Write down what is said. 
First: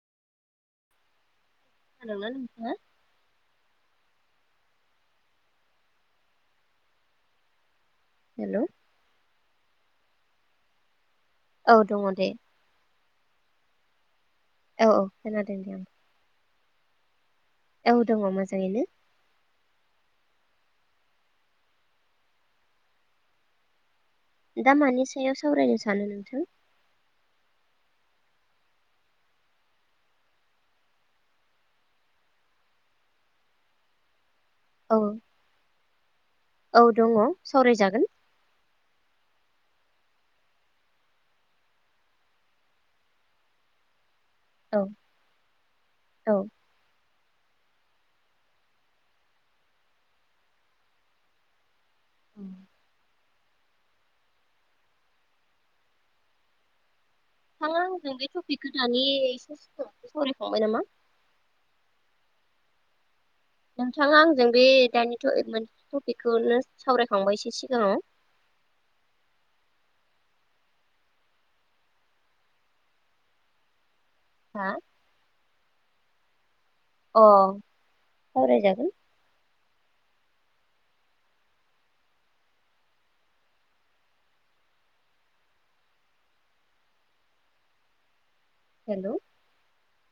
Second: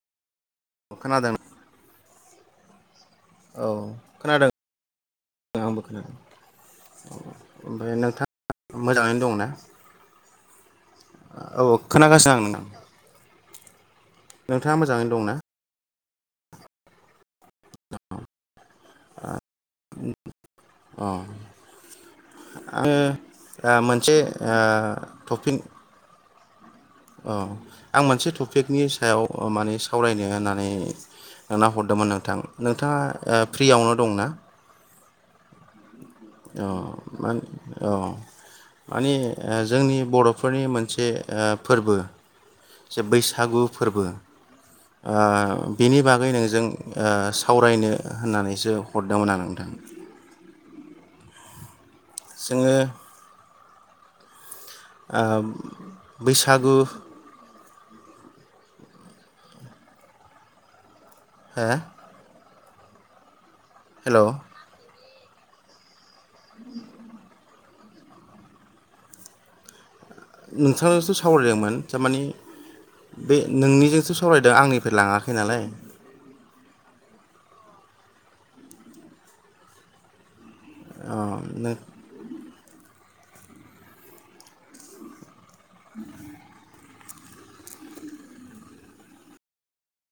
खोनादों [unintelligible] नोंथाङा? औ खोनादों आंबो खोनादों औ ओमफ्राय हेलौ नोंथाङा मोजाङैनो दं ना? औ दङ दे खोनागासिनो आं नोंथां। नोंथाङा औ औ मोजाङैनो दंना खोनादों दे आं औ दङ मोजाङैनो। अ आङो ओ मोन दा मानि सायाव सावरायनो सानो नोंथां? औ आं मोनसे टपिकनि सायाव ओ माने सावरायनो होननानै नोंनाव हरदोंमोन नोंथां नोंथाङा ओ फ्रियावनो दंना? औ औ दङ मान औ सावरायजागोन माने ओ जोंनि बर'फोरनि मोनसे ओ फोरबो जे बैसागु फोरबो औ ओ बिनि बागै औ नोंजों ओ सावरायनो होननानैसो हरदोंमोन आं नोंथां। जोङो ओ बैसागु थाङा आंजों बे टपिकखौ दानि एसे सावरायखांबाय नामा? हा नोंथाङा आंजों बे दानि [unintelligible] बेखौनो सावरायखांबाय एसे एसे [unintelligible] नोंथांजोंथ' सावरायदोंमोन थारमाने बे नोंनिजोंसो सावरायदों हा आंनिफ्राय लाङाखै नालाय अ सावराय जागोन अ नो [inaudible] हेलौ